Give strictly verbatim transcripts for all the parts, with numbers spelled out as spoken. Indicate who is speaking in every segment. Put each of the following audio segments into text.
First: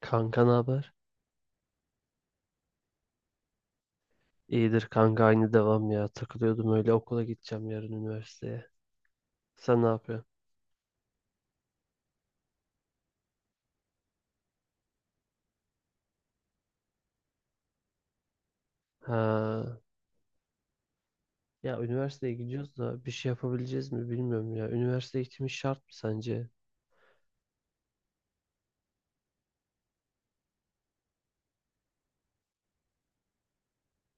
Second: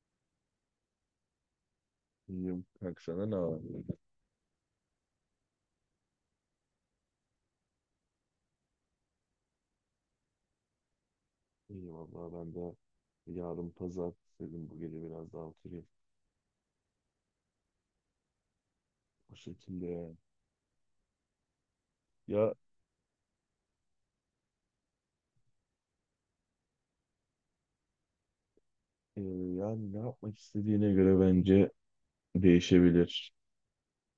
Speaker 1: Kanka ne haber?
Speaker 2: İyiyim. Kanka senden ne var?
Speaker 1: İyidir kanka aynı devam ya. Takılıyordum öyle okula gideceğim yarın üniversiteye. Sen ne yapıyorsun?
Speaker 2: İyi vallahi ben de yarın pazar dedim bu gece biraz daha oturayım. Bu
Speaker 1: Ha,
Speaker 2: şekilde yani.
Speaker 1: ya üniversiteye
Speaker 2: Ya
Speaker 1: gidiyoruz da bir şey yapabileceğiz mi bilmiyorum ya. Üniversite eğitimi şart mı sence?
Speaker 2: e, yani ne yapmak istediğine göre bence değişebilir.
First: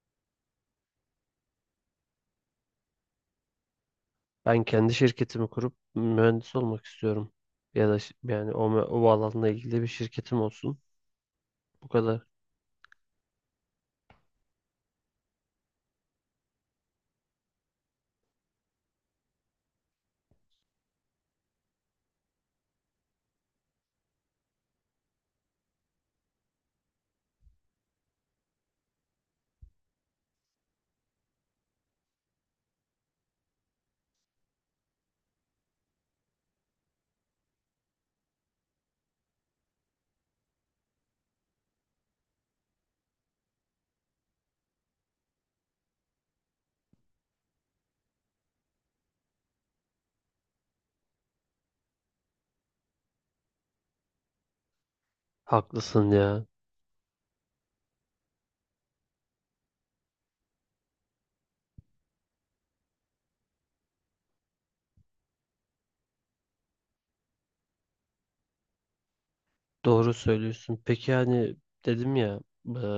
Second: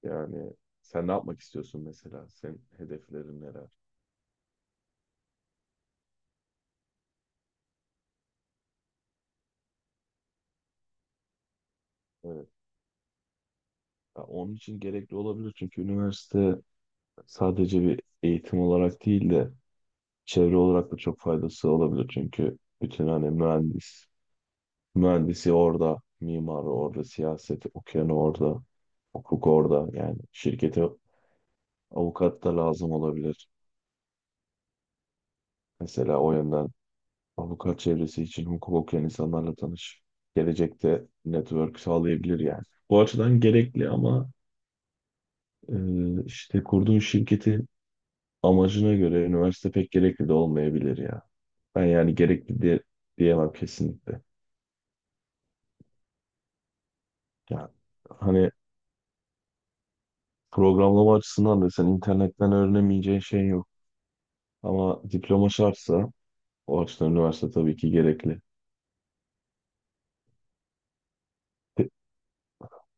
Speaker 2: Yani sen ne yapmak istiyorsun mesela? Senin hedeflerin neler?
Speaker 1: Ben kendi şirketimi kurup mühendis olmak istiyorum. Ya da ş- yani o, mü- o alanla ilgili bir şirketim olsun. Bu kadar.
Speaker 2: Evet. Ya onun için gerekli olabilir çünkü üniversite sadece bir eğitim olarak değil de çevre olarak da çok faydası olabilir. Çünkü bütün hani mühendis Mühendisi orada, mimarı orada, siyaseti okuyanı orada, hukuk orada. Yani şirkete avukat da lazım olabilir. Mesela o yönden avukat çevresi için hukuk okuyan insanlarla tanış. Gelecekte network sağlayabilir yani. Bu açıdan gerekli ama e, işte kurduğun şirketin amacına göre üniversite pek gerekli de olmayabilir ya. Ben yani gerekli diye, diyemem kesinlikle.
Speaker 1: Haklısın ya.
Speaker 2: Yani hani programlama açısından da sen internetten öğrenemeyeceğin şey yok. Ama diploma şartsa o açıdan üniversite tabii ki gerekli.
Speaker 1: Doğru söylüyorsun. Peki yani
Speaker 2: E-
Speaker 1: dedim ya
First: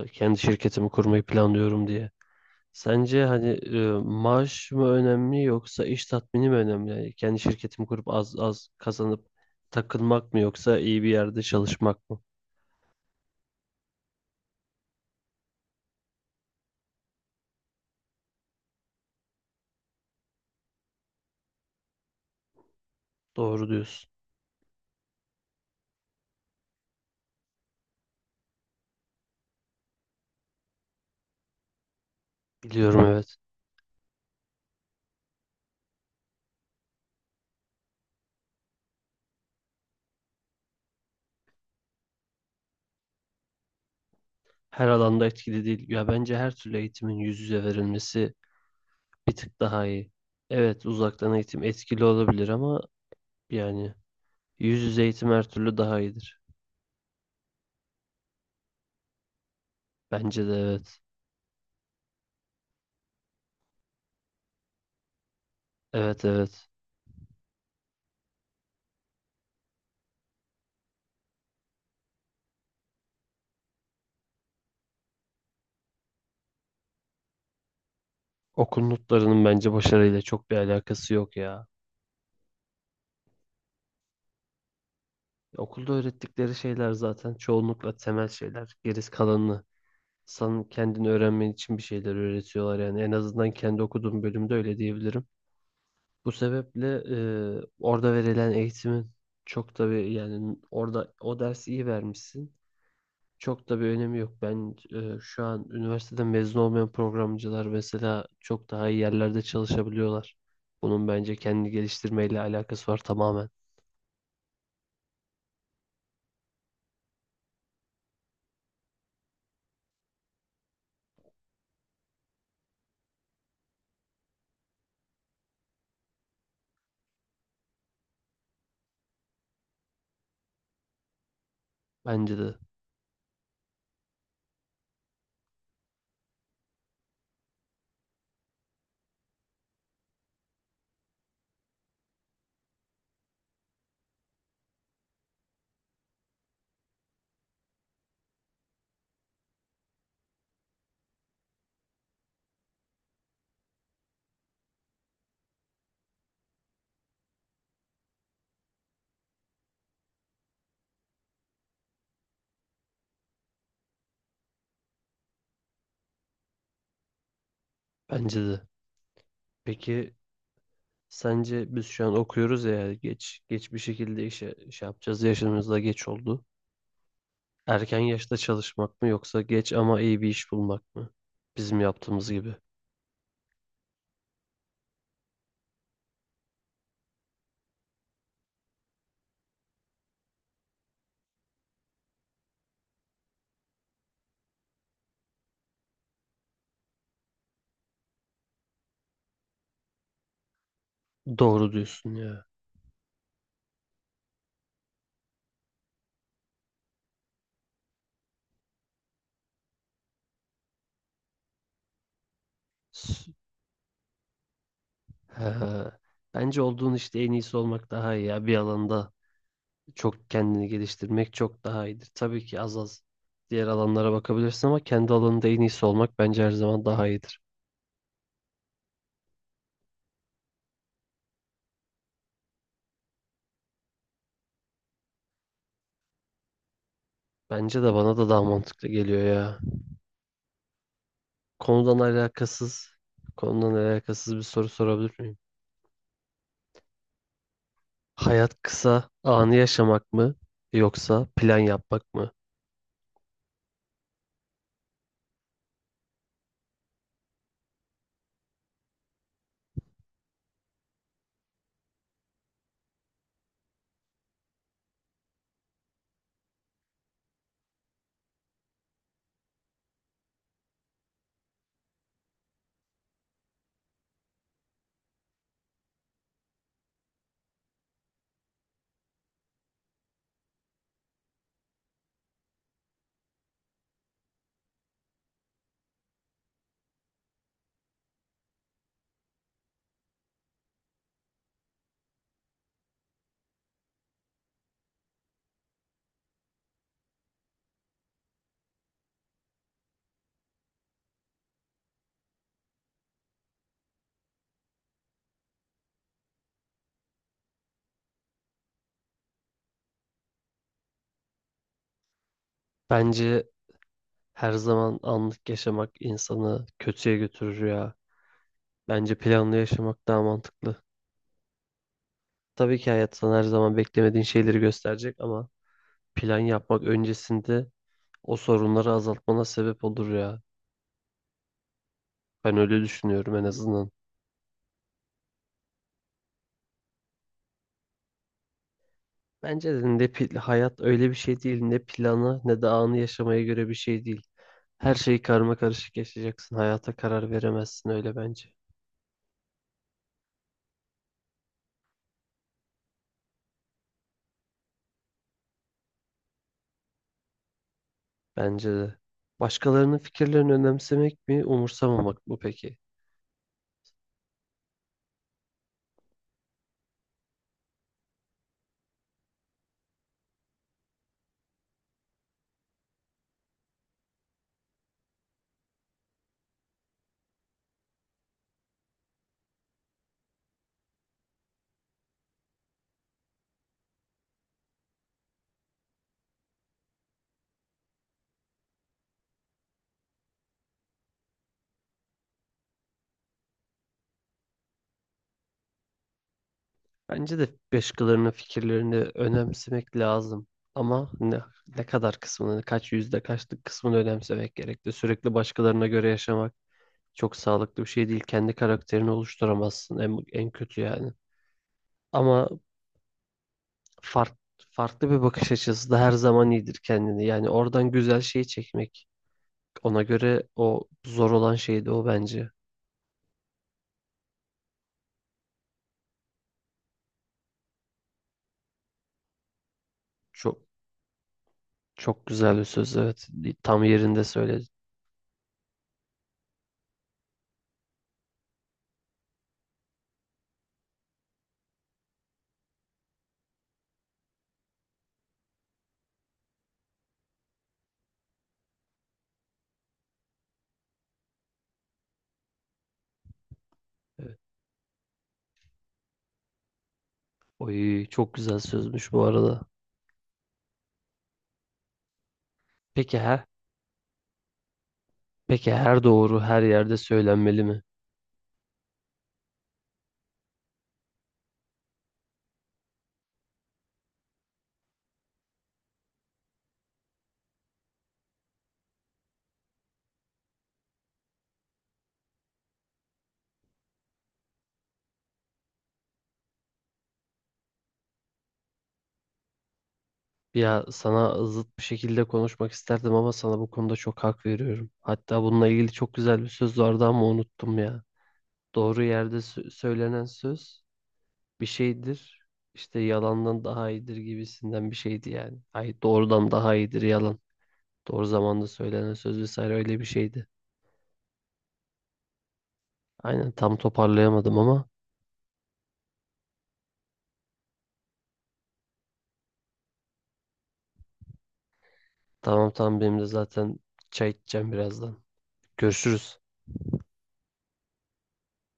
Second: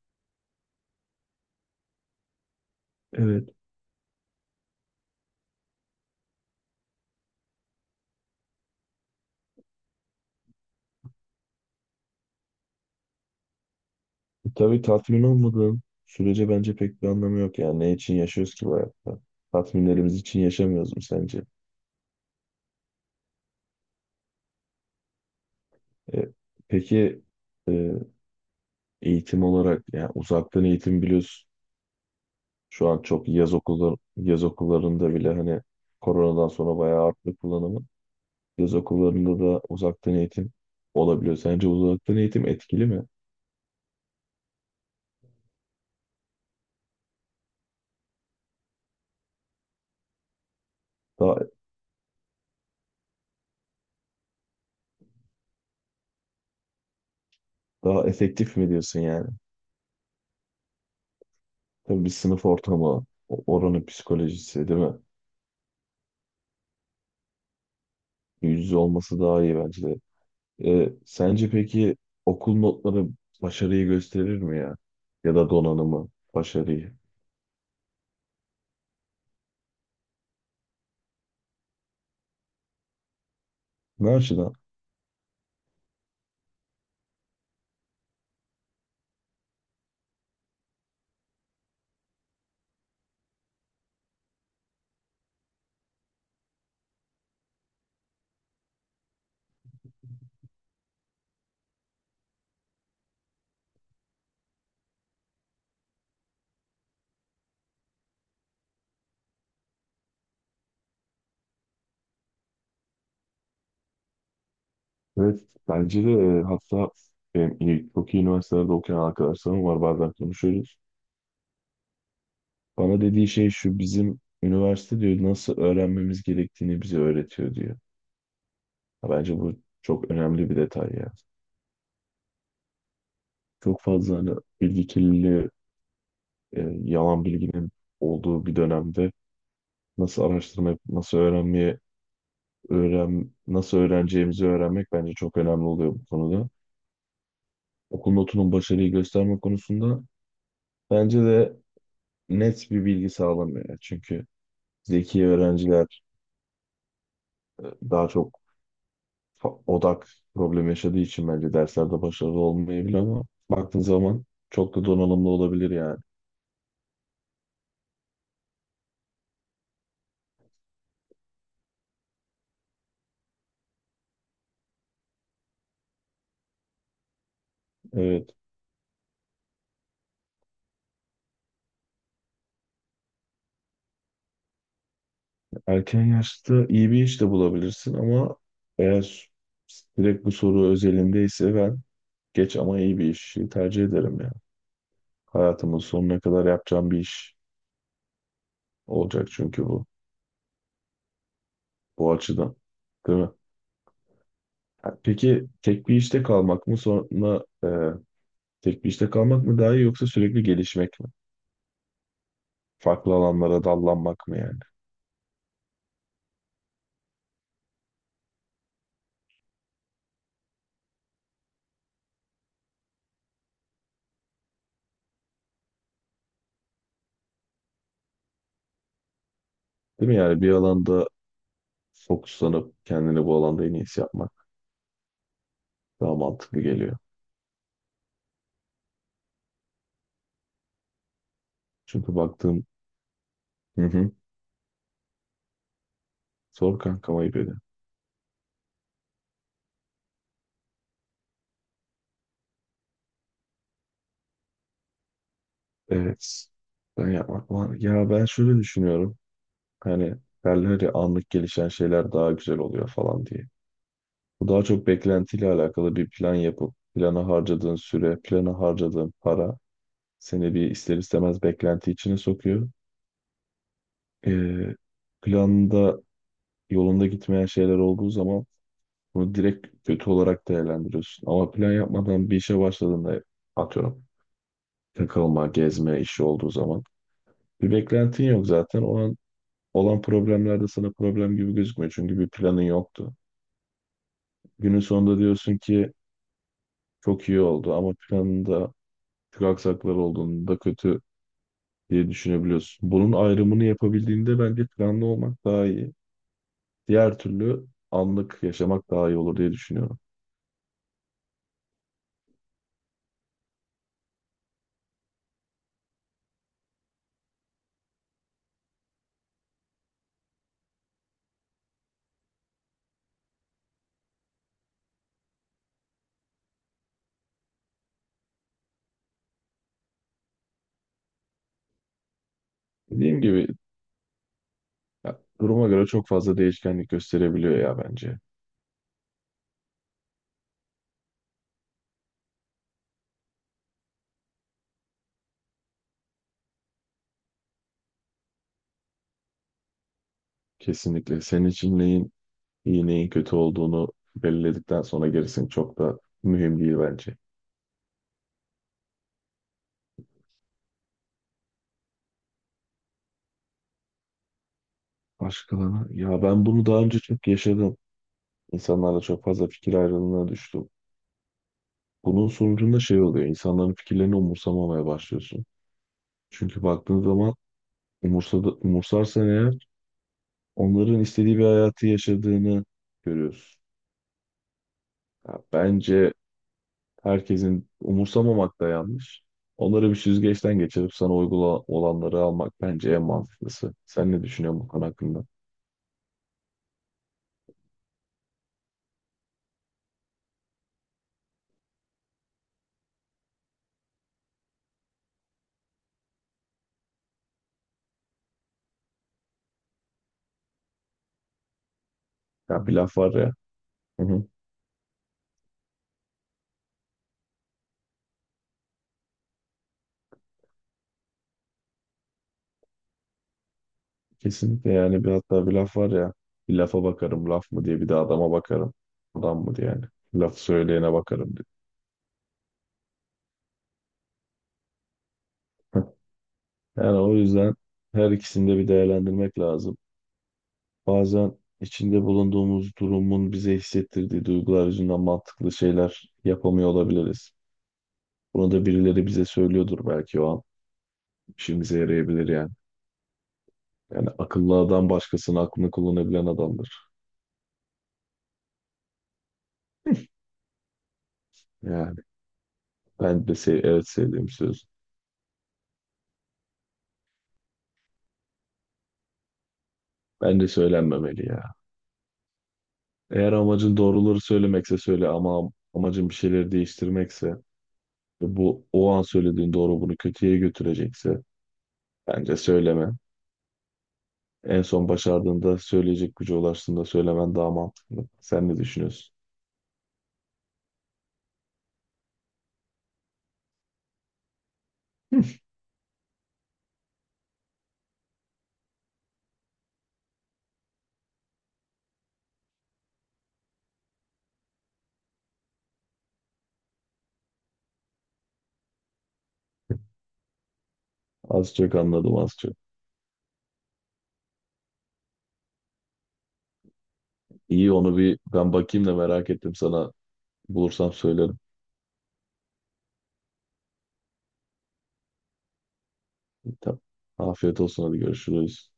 Speaker 1: e, kendi şirketimi kurmayı planlıyorum diye. Sence
Speaker 2: Evet.
Speaker 1: hani e, maaş mı önemli yoksa iş tatmini mi önemli? Yani kendi şirketimi kurup az az kazanıp takılmak mı yoksa iyi bir yerde çalışmak mı?
Speaker 2: E, Tabii tatmin olmadığın sürece bence pek bir anlamı yok. Yani ne için yaşıyoruz ki bu hayatta? Tatminlerimiz için yaşamıyoruz mu sence?
Speaker 1: Doğru diyorsun.
Speaker 2: E, peki e, eğitim olarak yani uzaktan eğitim biliyorsun. Şu an
Speaker 1: Biliyorum,
Speaker 2: çok
Speaker 1: evet.
Speaker 2: yaz okulları, yaz okullarında bile hani koronadan sonra bayağı arttı kullanımı. Yaz okullarında da uzaktan eğitim olabiliyor. Sence uzaktan eğitim etkili mi?
Speaker 1: Her alanda etkili değil. Ya bence her türlü eğitimin yüz yüze verilmesi bir tık daha iyi. Evet, uzaktan
Speaker 2: Daha
Speaker 1: eğitim etkili olabilir ama yani yüz yüze eğitim her türlü daha iyidir.
Speaker 2: daha efektif mi diyorsun yani?
Speaker 1: Bence de evet.
Speaker 2: Tabii bir sınıf ortamı, o- oranın psikolojisi değil mi?
Speaker 1: Evet, evet.
Speaker 2: Yüz yüze olması daha iyi bence de. Ee, sence peki okul notları başarıyı gösterir mi ya? Ya da donanımı, başarıyı?
Speaker 1: Okul notlarının bence başarıyla çok bir alakası yok ya.
Speaker 2: Ne açıdan?
Speaker 1: Okulda öğrettikleri şeyler zaten çoğunlukla temel şeyler. Gerisi kalanını sen kendini öğrenmen için bir şeyler öğretiyorlar yani. En azından kendi okuduğum bölümde öyle diyebilirim. Bu sebeple e, orada verilen eğitimin çok da bir yani orada o dersi iyi vermişsin. Çok da bir önemi yok. Ben e, şu an üniversiteden mezun olmayan programcılar mesela çok daha iyi yerlerde çalışabiliyorlar. Bunun bence kendini geliştirmeyle alakası var tamamen.
Speaker 2: Evet, bence de e, hatta benim iyi, çok iyi üniversitelerde okuyan arkadaşlarım var, bazen konuşuyoruz. Bana dediği şey şu: bizim üniversite diyor nasıl öğrenmemiz gerektiğini bize öğretiyor diyor. Ha, bence bu çok önemli bir detay ya.
Speaker 1: Bence de.
Speaker 2: Çok fazla hani bilgi kirliliği, e, yalan bilginin olduğu bir dönemde nasıl araştırma yapıp nasıl öğrenmeye, öğren, nasıl öğreneceğimizi öğrenmek bence çok önemli oluyor bu konuda. Okul notunun başarıyı gösterme konusunda bence de net bir bilgi sağlamıyor. Yani çünkü zeki öğrenciler e, daha çok fa- odak problemi yaşadığı için bence derslerde başarılı olmayabilir ama baktığın zaman çok da donanımlı olabilir yani.
Speaker 1: Bence de. Peki sence biz şu an okuyoruz ya geç geç bir şekilde işe şey yapacağız yaşımızda geç oldu. Erken
Speaker 2: Evet.
Speaker 1: yaşta çalışmak mı yoksa geç ama iyi bir iş bulmak mı? Bizim yaptığımız gibi.
Speaker 2: Erken yaşta iyi bir iş de bulabilirsin ama eğer direkt bu soru özelindeyse ben geç ama iyi bir işi tercih ederim ya. Hayatımın sonuna kadar yapacağım bir iş olacak çünkü bu.
Speaker 1: Doğru
Speaker 2: Bu
Speaker 1: diyorsun ya.
Speaker 2: açıdan. Değil mi? Ha, peki tek bir işte kalmak mı sonra e, tek bir işte kalmak mı daha iyi yoksa sürekli gelişmek mi? Farklı
Speaker 1: S-
Speaker 2: alanlara dallanmak mı yani?
Speaker 1: He. Bence olduğun işte en iyisi olmak daha iyi ya. Bir alanda çok kendini geliştirmek çok daha iyidir. Tabii ki az az diğer alanlara bakabilirsin ama kendi alanında en iyisi olmak bence her zaman daha iyidir.
Speaker 2: Değil mi? Yani bir alanda fokuslanıp kendini bu alanda en iyisi yapmak daha mantıklı geliyor.
Speaker 1: Bence de, bana da daha mantıklı geliyor ya. Konudan
Speaker 2: Çünkü baktığım.
Speaker 1: alakasız, konudan
Speaker 2: Hı hı,
Speaker 1: alakasız bir soru sorabilir miyim?
Speaker 2: zor kankam, ayıp ediyorum.
Speaker 1: Hayat kısa, anı yaşamak mı yoksa plan yapmak mı?
Speaker 2: Evet. Ben yapmak var. Ya ben şöyle düşünüyorum. Hani derler ya, anlık gelişen şeyler daha güzel oluyor falan diye. Bu daha çok beklentiyle alakalı, bir plan yapıp plana harcadığın süre, plana harcadığın para seni bir ister istemez beklenti içine sokuyor. Ee, planda yolunda gitmeyen şeyler olduğu zaman bunu direkt kötü olarak değerlendiriyorsun. Ama plan yapmadan bir işe başladığında, atıyorum, takılma, gezme işi olduğu zaman bir beklentin yok zaten. O an olan problemler de sana problem gibi gözükmüyor, çünkü bir planın yoktu. Günün sonunda diyorsun ki çok iyi oldu, ama planında çok aksaklar olduğunda kötü diye düşünebiliyorsun. Bunun ayrımını yapabildiğinde bence planlı olmak daha iyi. Diğer türlü anlık yaşamak daha iyi olur diye düşünüyorum.
Speaker 1: Bence her zaman anlık yaşamak insanı kötüye götürür ya. Bence planlı yaşamak daha mantıklı. Tabii ki hayat sana her zaman beklemediğin şeyleri gösterecek ama plan yapmak öncesinde o sorunları azaltmana sebep olur ya. Ben öyle
Speaker 2: Dediğim
Speaker 1: düşünüyorum, en
Speaker 2: gibi
Speaker 1: azından.
Speaker 2: ya, duruma göre çok fazla değişkenlik gösterebiliyor ya bence.
Speaker 1: Bence de ne pil- hayat öyle bir şey değil, ne planı ne de anı yaşamaya göre bir şey değil. Her şeyi karma karışık yaşayacaksın. Hayata karar veremezsin öyle bence.
Speaker 2: Kesinlikle. Senin için neyin iyi, neyin kötü olduğunu belirledikten sonra gerisi çok da mühim değil bence.
Speaker 1: Bence de. Başkalarının fikirlerini önemsemek mi, umursamamak mı peki?
Speaker 2: Başkalarına. Ya ben bunu daha önce çok yaşadım. İnsanlarla çok fazla fikir ayrılığına düştüm. Bunun sonucunda şey oluyor: İnsanların fikirlerini umursamamaya başlıyorsun. Çünkü baktığın zaman umursadı, umursarsan eğer, onların istediği bir hayatı yaşadığını görüyorsun. Ya bence herkesin umursamamak da yanlış. Onları bir süzgeçten geçirip sana uygula olanları almak bence en mantıklısı. Sen ne düşünüyorsun bu konu hakkında?
Speaker 1: Bence de başkalarının fikirlerini önemsemek lazım. Ama ne, ne kadar kısmını, kaç yüzde kaçlık kısmını önemsemek gerekli. Sürekli başkalarına göre yaşamak çok sağlıklı bir şey değil. Kendi karakterini oluşturamazsın en, en kötü yani. Ama
Speaker 2: Ya bir laf var ya. Hı hı.
Speaker 1: fark, farklı bir bakış açısı da her zaman iyidir kendini. Yani oradan güzel şeyi çekmek. Ona göre o zor olan şeydi o bence.
Speaker 2: Kesinlikle, yani bir hatta bir laf var ya: bir lafa bakarım laf mı diye, bir de adama bakarım adam mı diye, yani laf
Speaker 1: Çok,
Speaker 2: söyleyene bakarım diye.
Speaker 1: çok güzel bir söz, evet. Tam yerinde söyledin.
Speaker 2: Yani o yüzden her ikisini de bir değerlendirmek lazım. Bazen içinde bulunduğumuz durumun bize hissettirdiği duygular yüzünden mantıklı şeyler yapamıyor olabiliriz. Bunu da birileri bize söylüyordur belki o an. İşimize yarayabilir yani. Yani
Speaker 1: Evet.
Speaker 2: akıllı adam başkasının aklını kullanabilen adamdır.
Speaker 1: Oy, çok güzel sözmüş bu arada.
Speaker 2: Yani
Speaker 1: Peki
Speaker 2: ben de
Speaker 1: her
Speaker 2: sev evet, sevdiğim söz.
Speaker 1: peki her doğru her yerde söylenmeli mi?
Speaker 2: Bence söylenmemeli ya. Eğer amacın doğruları söylemekse söyle, ama am- amacın bir şeyleri değiştirmekse ve bu o an söylediğin doğru bunu kötüye götürecekse bence söyleme. En son başardığında, söyleyecek güce ulaştığında söylemen daha mantıklı. Sen ne düşünüyorsun?
Speaker 1: Ya sana zıt bir şekilde konuşmak isterdim ama sana bu konuda çok hak veriyorum. Hatta bununla ilgili çok güzel bir söz vardı ama unuttum ya. Doğru yerde sö- söylenen söz bir şeydir. İşte yalandan daha iyidir gibisinden bir şeydi yani. Ay, doğrudan daha iyidir yalan. Doğru zamanda söylenen söz vesaire, öyle bir şeydi.
Speaker 2: Az çok anladım, az çok.
Speaker 1: Aynen, tam toparlayamadım ama
Speaker 2: İyi, onu bir ben bakayım da, merak ettim sana. Bulursam söylerim.
Speaker 1: tamam tamam benim de zaten çay içeceğim birazdan. Görüşürüz.
Speaker 2: Tamam. Afiyet olsun, hadi görüşürüz.